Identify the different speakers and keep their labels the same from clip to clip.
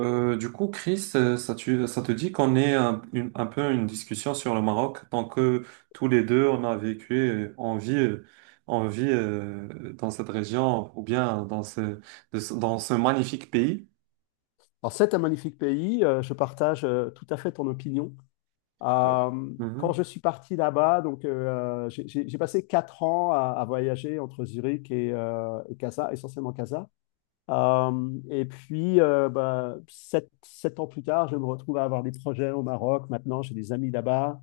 Speaker 1: Du coup, Chris, ça, ça te dit qu'on ait un peu une discussion sur le Maroc, tant que tous les deux, on a vécu, on vit dans cette région ou bien dans dans ce magnifique pays.
Speaker 2: Alors, c'est un magnifique pays, je partage tout à fait ton opinion.
Speaker 1: Euh,
Speaker 2: Euh, quand
Speaker 1: mhm,
Speaker 2: je suis parti là-bas, j'ai passé 4 ans à voyager entre Zurich et Casa, essentiellement Casa. Et puis, 7 ans plus tard, je me retrouve à avoir des projets au Maroc. Maintenant, j'ai des amis là-bas.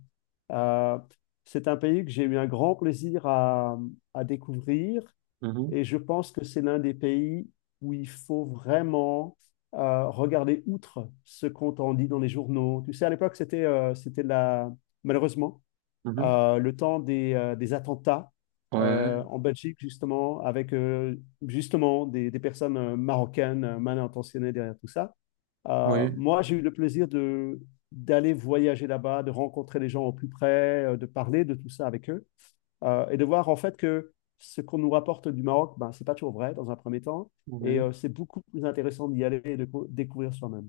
Speaker 2: Euh, c'est un pays que j'ai eu un grand plaisir à découvrir.
Speaker 1: mhm,
Speaker 2: Et je pense que c'est l'un des pays où il faut vraiment regarder outre ce qu'on t'en dit dans les journaux. Tu sais, à l'époque, c'était la... malheureusement
Speaker 1: mhm.
Speaker 2: le temps des attentats
Speaker 1: Ouais,
Speaker 2: en Belgique, justement, avec justement des personnes marocaines mal intentionnées derrière tout ça.
Speaker 1: oui,
Speaker 2: Moi, j'ai eu le plaisir de d'aller voyager là-bas, de rencontrer les gens au plus près, de parler de tout ça avec eux et de voir en fait que ce qu'on nous rapporte du Maroc, ben, ce n'est pas toujours vrai dans un premier temps.
Speaker 1: oui.
Speaker 2: C'est beaucoup plus intéressant d'y aller et de découvrir soi-même.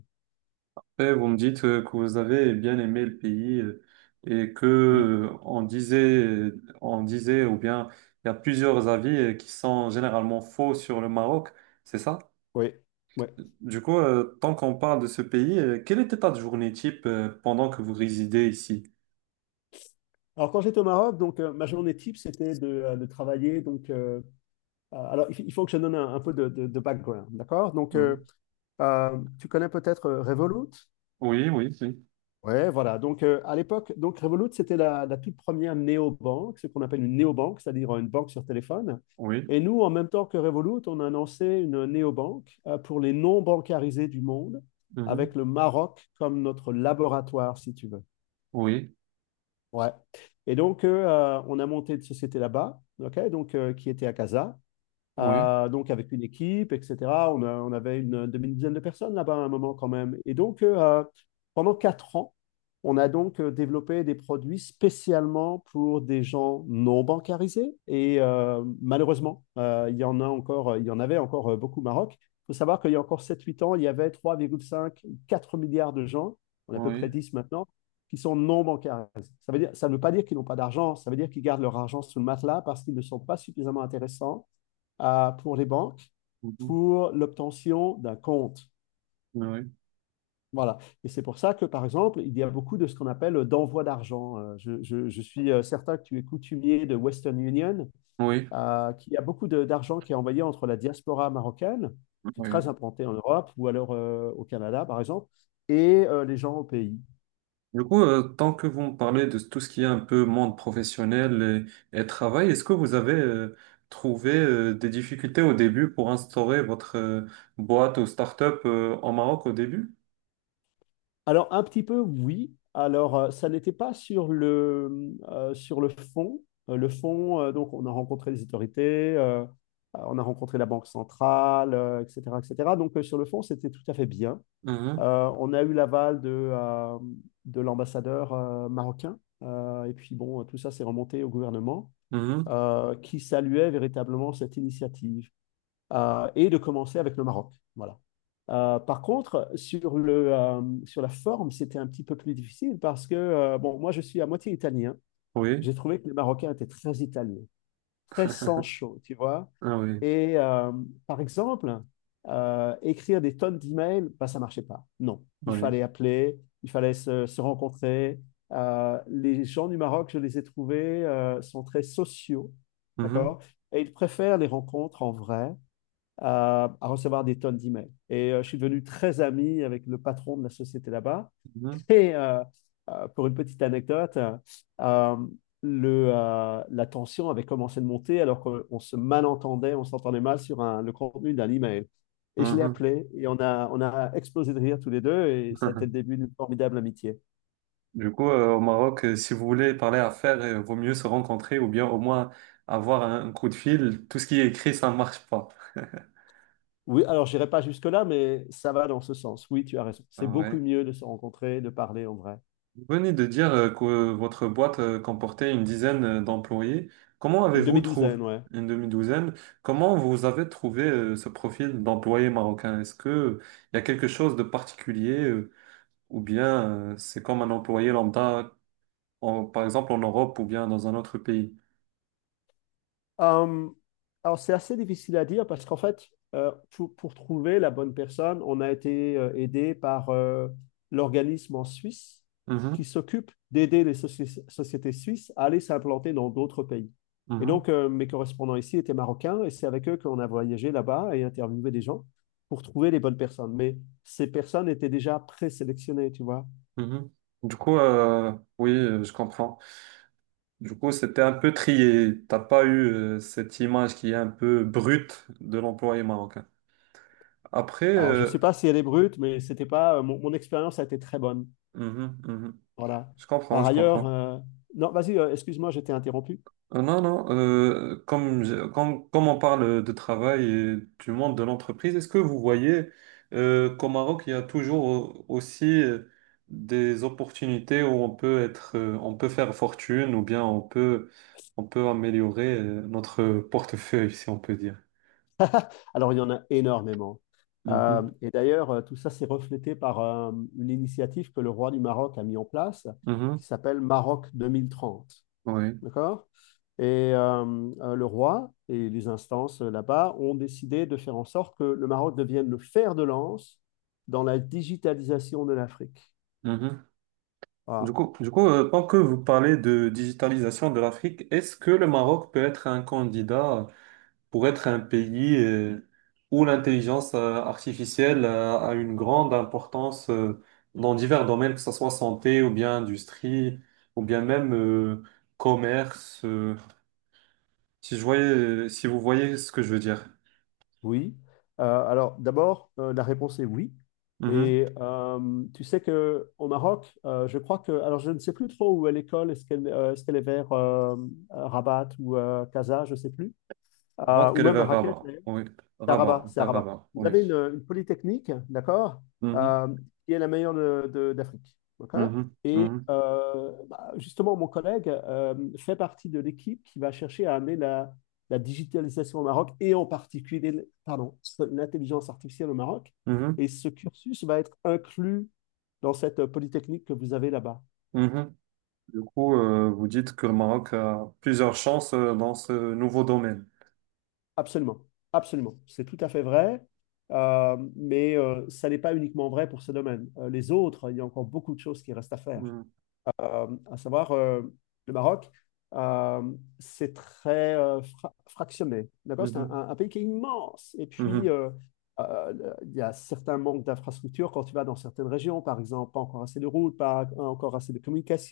Speaker 1: Et vous me dites que vous avez bien aimé le pays, et que
Speaker 2: Oui,
Speaker 1: on disait, ou bien il y a plusieurs avis qui sont généralement faux sur le Maroc, c'est ça?
Speaker 2: oui, oui.
Speaker 1: Du coup, tant qu'on parle de ce pays, quelle était ta journée type pendant que vous résidez ici?
Speaker 2: Alors, quand j'étais au Maroc, ma journée type, c'était de, travailler. Il faut que je donne un peu de background, d'accord.
Speaker 1: Mhm.
Speaker 2: Tu connais peut-être Revolut.
Speaker 1: Oui, oui, oui,
Speaker 2: Ouais, voilà. À l'époque, donc Revolut, c'était la, la toute première néobanque, ce qu'on appelle une néobanque, c'est-à-dire une banque sur téléphone.
Speaker 1: oui,
Speaker 2: Et nous, en même temps que Revolut, on a lancé une néobanque pour les non-bancarisés du monde,
Speaker 1: mhm.
Speaker 2: avec le Maroc comme notre laboratoire, si tu veux.
Speaker 1: Oui,
Speaker 2: Ouais. On a monté une société là-bas, ok, qui était à Casa
Speaker 1: oui,
Speaker 2: euh, donc avec une équipe, etc. On avait une demi-dizaine de personnes là-bas à un moment quand même. Pendant 4 ans, on a développé des produits spécialement pour des gens non bancarisés. Malheureusement, il y en a encore, il y en avait encore beaucoup au Maroc. Il faut savoir qu'il y a encore 7-8 ans, il y avait 3,5, 4 milliards de gens, on est à peu près
Speaker 1: oui,
Speaker 2: 10 maintenant, qui sont non bancarisés. Ça veut dire, ça ne veut pas dire qu'ils n'ont pas d'argent, ça veut dire qu'ils gardent leur argent sous le matelas parce qu'ils ne sont pas suffisamment intéressants pour les banques
Speaker 1: mhm.
Speaker 2: pour l'obtention d'un compte.
Speaker 1: Oui,
Speaker 2: Voilà. Et c'est pour ça que, par exemple, il y a beaucoup de ce qu'on appelle d'envoi d'argent. Je, je suis certain que tu es coutumier de Western Union,
Speaker 1: oui,
Speaker 2: qu'il y a beaucoup d'argent qui est envoyé entre la diaspora marocaine, qui est très
Speaker 1: oui.
Speaker 2: implantée en Europe, ou alors au Canada, par exemple, et les gens au pays.
Speaker 1: Du coup, tant que vous me parlez de tout ce qui est un peu monde professionnel et, travail, est-ce que vous avez trouvé des difficultés au début pour instaurer votre boîte ou start-up en Maroc au début?
Speaker 2: Alors, un petit peu, oui. Alors, ça n'était pas sur le, sur le fond. Le fond, donc, on a rencontré les autorités, on a rencontré la Banque centrale, etc., etc. Donc, sur le fond, c'était tout à fait bien.
Speaker 1: Mhm.
Speaker 2: On a eu l'aval de l'ambassadeur marocain. Et puis, bon, tout ça s'est remonté au gouvernement,
Speaker 1: Mhm.
Speaker 2: qui saluait véritablement cette initiative et de commencer avec le Maroc. Voilà. Par contre, sur, le, sur la forme, c'était un petit peu plus difficile parce que, bon, moi, je suis à moitié italien.
Speaker 1: Oui,
Speaker 2: J'ai trouvé que les Marocains étaient très italiens, très sans chaud, tu vois.
Speaker 1: ah oui,
Speaker 2: Et euh, Par exemple, écrire des tonnes d'emails, bah, ça marchait pas. Non, il
Speaker 1: oui.
Speaker 2: fallait appeler, il fallait se, se rencontrer. Les gens du Maroc, je les ai trouvés, sont très sociaux,
Speaker 1: Mhm.
Speaker 2: d'accord? Et ils préfèrent les rencontres en vrai à recevoir des tonnes d'emails. Je suis devenu très ami avec le patron de la société là-bas. Et euh, pour une petite anecdote, euh, le, la tension avait commencé de monter alors qu'on se malentendait, on s'entendait mal sur le contenu d'un email.
Speaker 1: Mhm.
Speaker 2: Et je l'ai
Speaker 1: Mhm.
Speaker 2: appelé et on a explosé de rire tous les deux et ça a été le début d'une formidable amitié.
Speaker 1: Du coup, au Maroc, si vous voulez parler affaires, vaut mieux se rencontrer ou bien au moins avoir un coup de fil. Tout ce qui est écrit, ça ne marche pas.
Speaker 2: Oui, alors je n'irai pas jusque-là, mais ça va dans ce sens. Oui, tu as raison. C'est
Speaker 1: Ah
Speaker 2: beaucoup
Speaker 1: ouais.
Speaker 2: mieux de se rencontrer, de parler en vrai.
Speaker 1: Vous venez de dire que votre boîte comportait une dizaine d'employés. Comment
Speaker 2: Une
Speaker 1: avez-vous trouvé
Speaker 2: demi-douzaine, ouais.
Speaker 1: une demi-douzaine? Comment vous avez trouvé ce profil d'employé marocain? Est-ce que il y a quelque chose de particulier ou bien c'est comme un employé lambda, par exemple en Europe ou bien dans un autre pays?
Speaker 2: Euh, alors, c'est assez difficile à dire parce qu'en fait, pour trouver la bonne personne, on a été aidé par l'organisme en Suisse
Speaker 1: Mhm,
Speaker 2: qui s'occupe d'aider les sociétés suisses à aller s'implanter dans d'autres pays.
Speaker 1: mhm.
Speaker 2: Mes correspondants ici étaient marocains et c'est avec eux qu'on a voyagé là-bas et interviewé des gens pour trouver les bonnes personnes. Mais ces personnes étaient déjà présélectionnées, tu vois.
Speaker 1: Mhm. Du coup, oui, je comprends. Du coup, c'était un peu trié. T'as pas eu cette image qui est un peu brute de l'employé marocain. Après,
Speaker 2: Alors, je ne sais pas si elle est brute, mais c'était pas, mon expérience a été très bonne.
Speaker 1: mhm, mhm.
Speaker 2: Voilà.
Speaker 1: Je comprends,
Speaker 2: Par
Speaker 1: je
Speaker 2: ailleurs,
Speaker 1: comprends.
Speaker 2: non, vas-y, excuse-moi, j'étais interrompu.
Speaker 1: Non, non, comme on parle de travail et du monde de l'entreprise, est-ce que vous voyez qu'au Maroc, il y a toujours aussi des opportunités où on peut être, on peut faire fortune ou bien on peut améliorer notre portefeuille, si on peut dire.
Speaker 2: Alors, il y en a énormément.
Speaker 1: Mhm,
Speaker 2: Et d'ailleurs, tout ça s'est reflété par une initiative que le roi du Maroc a mis en place,
Speaker 1: mhm,
Speaker 2: qui s'appelle Maroc 2030.
Speaker 1: oui,
Speaker 2: D'accord? Et euh, le roi et les instances là-bas ont décidé de faire en sorte que le Maroc devienne le fer de lance dans la digitalisation de l'Afrique.
Speaker 1: mhm. Du
Speaker 2: Voilà.
Speaker 1: coup, du coup, tant que vous parlez de digitalisation de l'Afrique, est-ce que le Maroc peut être un candidat pour être un pays où l'intelligence artificielle a une grande importance dans divers domaines, que ce soit santé ou bien industrie ou bien même commerce. Si je voyais, si vous voyez ce que je veux dire.
Speaker 2: Oui. Alors, d'abord, la réponse est oui.
Speaker 1: Mhm.
Speaker 2: Tu sais que au Maroc, je crois que, alors je ne sais plus trop où est l'école. Est-ce qu'elle est-ce qu'elle est vers Rabat ou Casa, je ne sais plus.
Speaker 1: Je pense
Speaker 2: Ou
Speaker 1: qu'elle est
Speaker 2: même
Speaker 1: vers
Speaker 2: Raquel.
Speaker 1: Rabat. Oui.
Speaker 2: C'est à
Speaker 1: Rabat,
Speaker 2: Rabat, c'est à
Speaker 1: vers
Speaker 2: Rabat.
Speaker 1: Rabat.
Speaker 2: Vous
Speaker 1: Oui.
Speaker 2: avez une polytechnique, d'accord,
Speaker 1: Mhm.
Speaker 2: euh, qui est la meilleure d'Afrique. Ok.
Speaker 1: Mhm. Mhm.
Speaker 2: Justement, mon collègue fait partie de l'équipe qui va chercher à amener la, la digitalisation au Maroc et en particulier, pardon, l'intelligence artificielle au Maroc.
Speaker 1: Mhm.
Speaker 2: Et ce cursus va être inclus dans cette polytechnique que vous avez là-bas.
Speaker 1: Mhm. Du coup, vous dites que le Maroc a plusieurs chances dans ce nouveau domaine.
Speaker 2: Absolument, absolument. C'est tout à fait vrai, mais ça n'est pas uniquement vrai pour ce domaine. Les autres, il y a encore beaucoup de choses qui restent à faire
Speaker 1: Mhm.
Speaker 2: à savoir le Maroc, euh, c'est très fractionné. D'accord? C'est
Speaker 1: Mhm.
Speaker 2: un pays qui est immense. Et puis,
Speaker 1: Mhm.
Speaker 2: euh, il y a certains manques d'infrastructures quand tu vas dans certaines régions, par exemple, pas encore assez de routes, pas encore assez de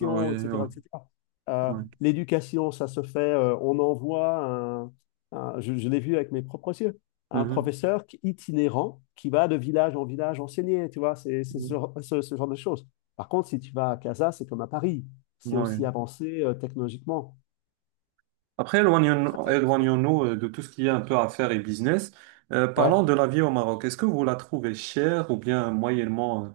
Speaker 1: Ah oui, oui,
Speaker 2: etc., etc. Euh,
Speaker 1: oui.
Speaker 2: L'éducation, ça se fait, on envoie, un je l'ai vu avec mes propres yeux, un
Speaker 1: Mhm,
Speaker 2: professeur itinérant qui va de village en village enseigner, tu vois, c'est ce,
Speaker 1: mhm,
Speaker 2: genre- ce, ce, genre de choses. Par contre, si tu vas à Casa, c'est comme à Paris. C'est aussi
Speaker 1: ouais.
Speaker 2: avancé technologiquement.
Speaker 1: Après,
Speaker 2: Très impressionnant.
Speaker 1: éloignons-nous de tout ce qui est un peu affaires et business.
Speaker 2: Ouais.
Speaker 1: Parlons de la vie au Maroc. Est-ce que vous la trouvez chère ou bien moyennement,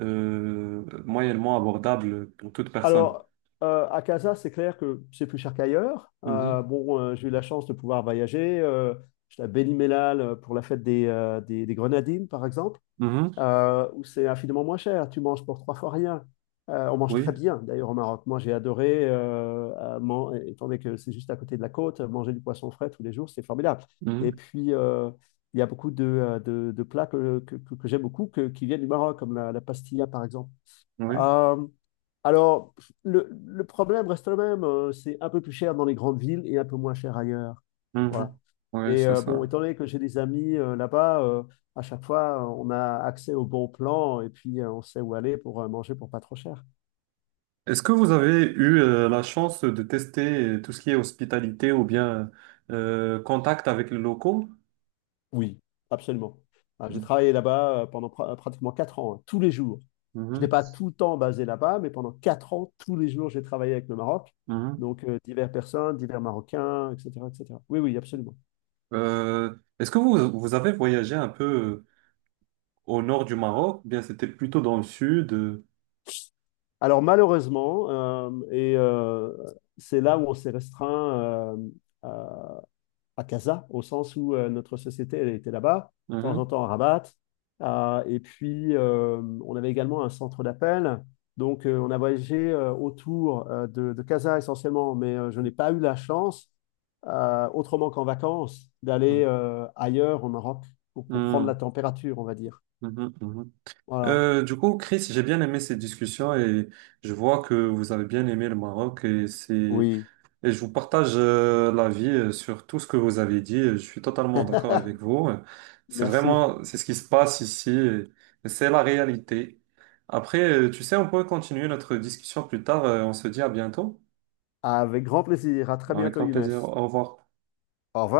Speaker 1: moyennement abordable pour toute personne?
Speaker 2: Alors, à Casa, c'est clair que c'est plus cher qu'ailleurs.
Speaker 1: Mhm,
Speaker 2: Bon, j'ai eu la chance de pouvoir voyager. J'étais à Béni Mellal pour la fête des, des Grenadines, par exemple.
Speaker 1: mhm,
Speaker 2: Où c'est infiniment moins cher. Tu manges pour trois fois rien. On mange
Speaker 1: oui,
Speaker 2: très bien, d'ailleurs, au Maroc. Moi, j'ai adoré, étant donné que c'est juste à côté de la côte, manger du poisson frais tous les jours, c'est formidable. Et
Speaker 1: mhm,
Speaker 2: puis, il y a beaucoup de, de plats que j'aime beaucoup qui viennent du Maroc, comme la pastilla, par exemple.
Speaker 1: oui,
Speaker 2: Euh, alors, le problème reste le même, c'est un peu plus cher dans les grandes villes et un peu moins cher ailleurs.
Speaker 1: mhm,
Speaker 2: Voilà.
Speaker 1: oui, c'est
Speaker 2: Bon,
Speaker 1: ça.
Speaker 2: étant donné que j'ai des amis là-bas, à chaque fois, on a accès aux bons plans et puis on sait où aller pour manger pour pas trop cher.
Speaker 1: Est-ce que vous avez eu la chance de tester tout ce qui est hospitalité ou bien contact avec les locaux?
Speaker 2: Oui, absolument. Ah, j'ai
Speaker 1: Mhm,
Speaker 2: travaillé là-bas pendant pratiquement 4 ans, hein, tous les jours. Je n'ai
Speaker 1: mhm.
Speaker 2: pas tout le temps basé là-bas, mais pendant 4 ans, tous les jours, j'ai travaillé avec le Maroc.
Speaker 1: Mhm.
Speaker 2: Donc, diverses personnes, divers Marocains, etc., etc. Oui, oui, absolument.
Speaker 1: Euh, est-ce que vous avez voyagé un peu au nord du Maroc, eh bien c'était plutôt dans le sud.
Speaker 2: Alors malheureusement, c'est là où on s'est restreint à, à Casa, au sens où notre société elle était là-bas, de temps
Speaker 1: Mhm,
Speaker 2: en temps à Rabat. Ah, et puis, on avait également un centre d'appel. Donc, on a voyagé autour de Casa essentiellement, mais je n'ai pas eu la chance, autrement qu'en vacances,
Speaker 1: mhm,
Speaker 2: d'aller ailleurs au Maroc pour prendre la température, on va dire.
Speaker 1: mhm, mhm, mhm.
Speaker 2: Voilà.
Speaker 1: Du coup, Chris, j'ai bien aimé cette discussion et je vois que vous avez bien aimé le Maroc et c'est
Speaker 2: Oui.
Speaker 1: et je vous partage l'avis sur tout ce que vous avez dit. Je suis totalement d'accord avec vous. C'est
Speaker 2: Merci.
Speaker 1: vraiment c'est ce qui se passe ici. Et c'est la réalité. Après, tu sais, on peut continuer notre discussion plus tard. On se dit à bientôt.
Speaker 2: Avec grand plaisir. À très
Speaker 1: Avec
Speaker 2: bientôt,
Speaker 1: grand
Speaker 2: Younes.
Speaker 1: plaisir. Au revoir.
Speaker 2: Au revoir.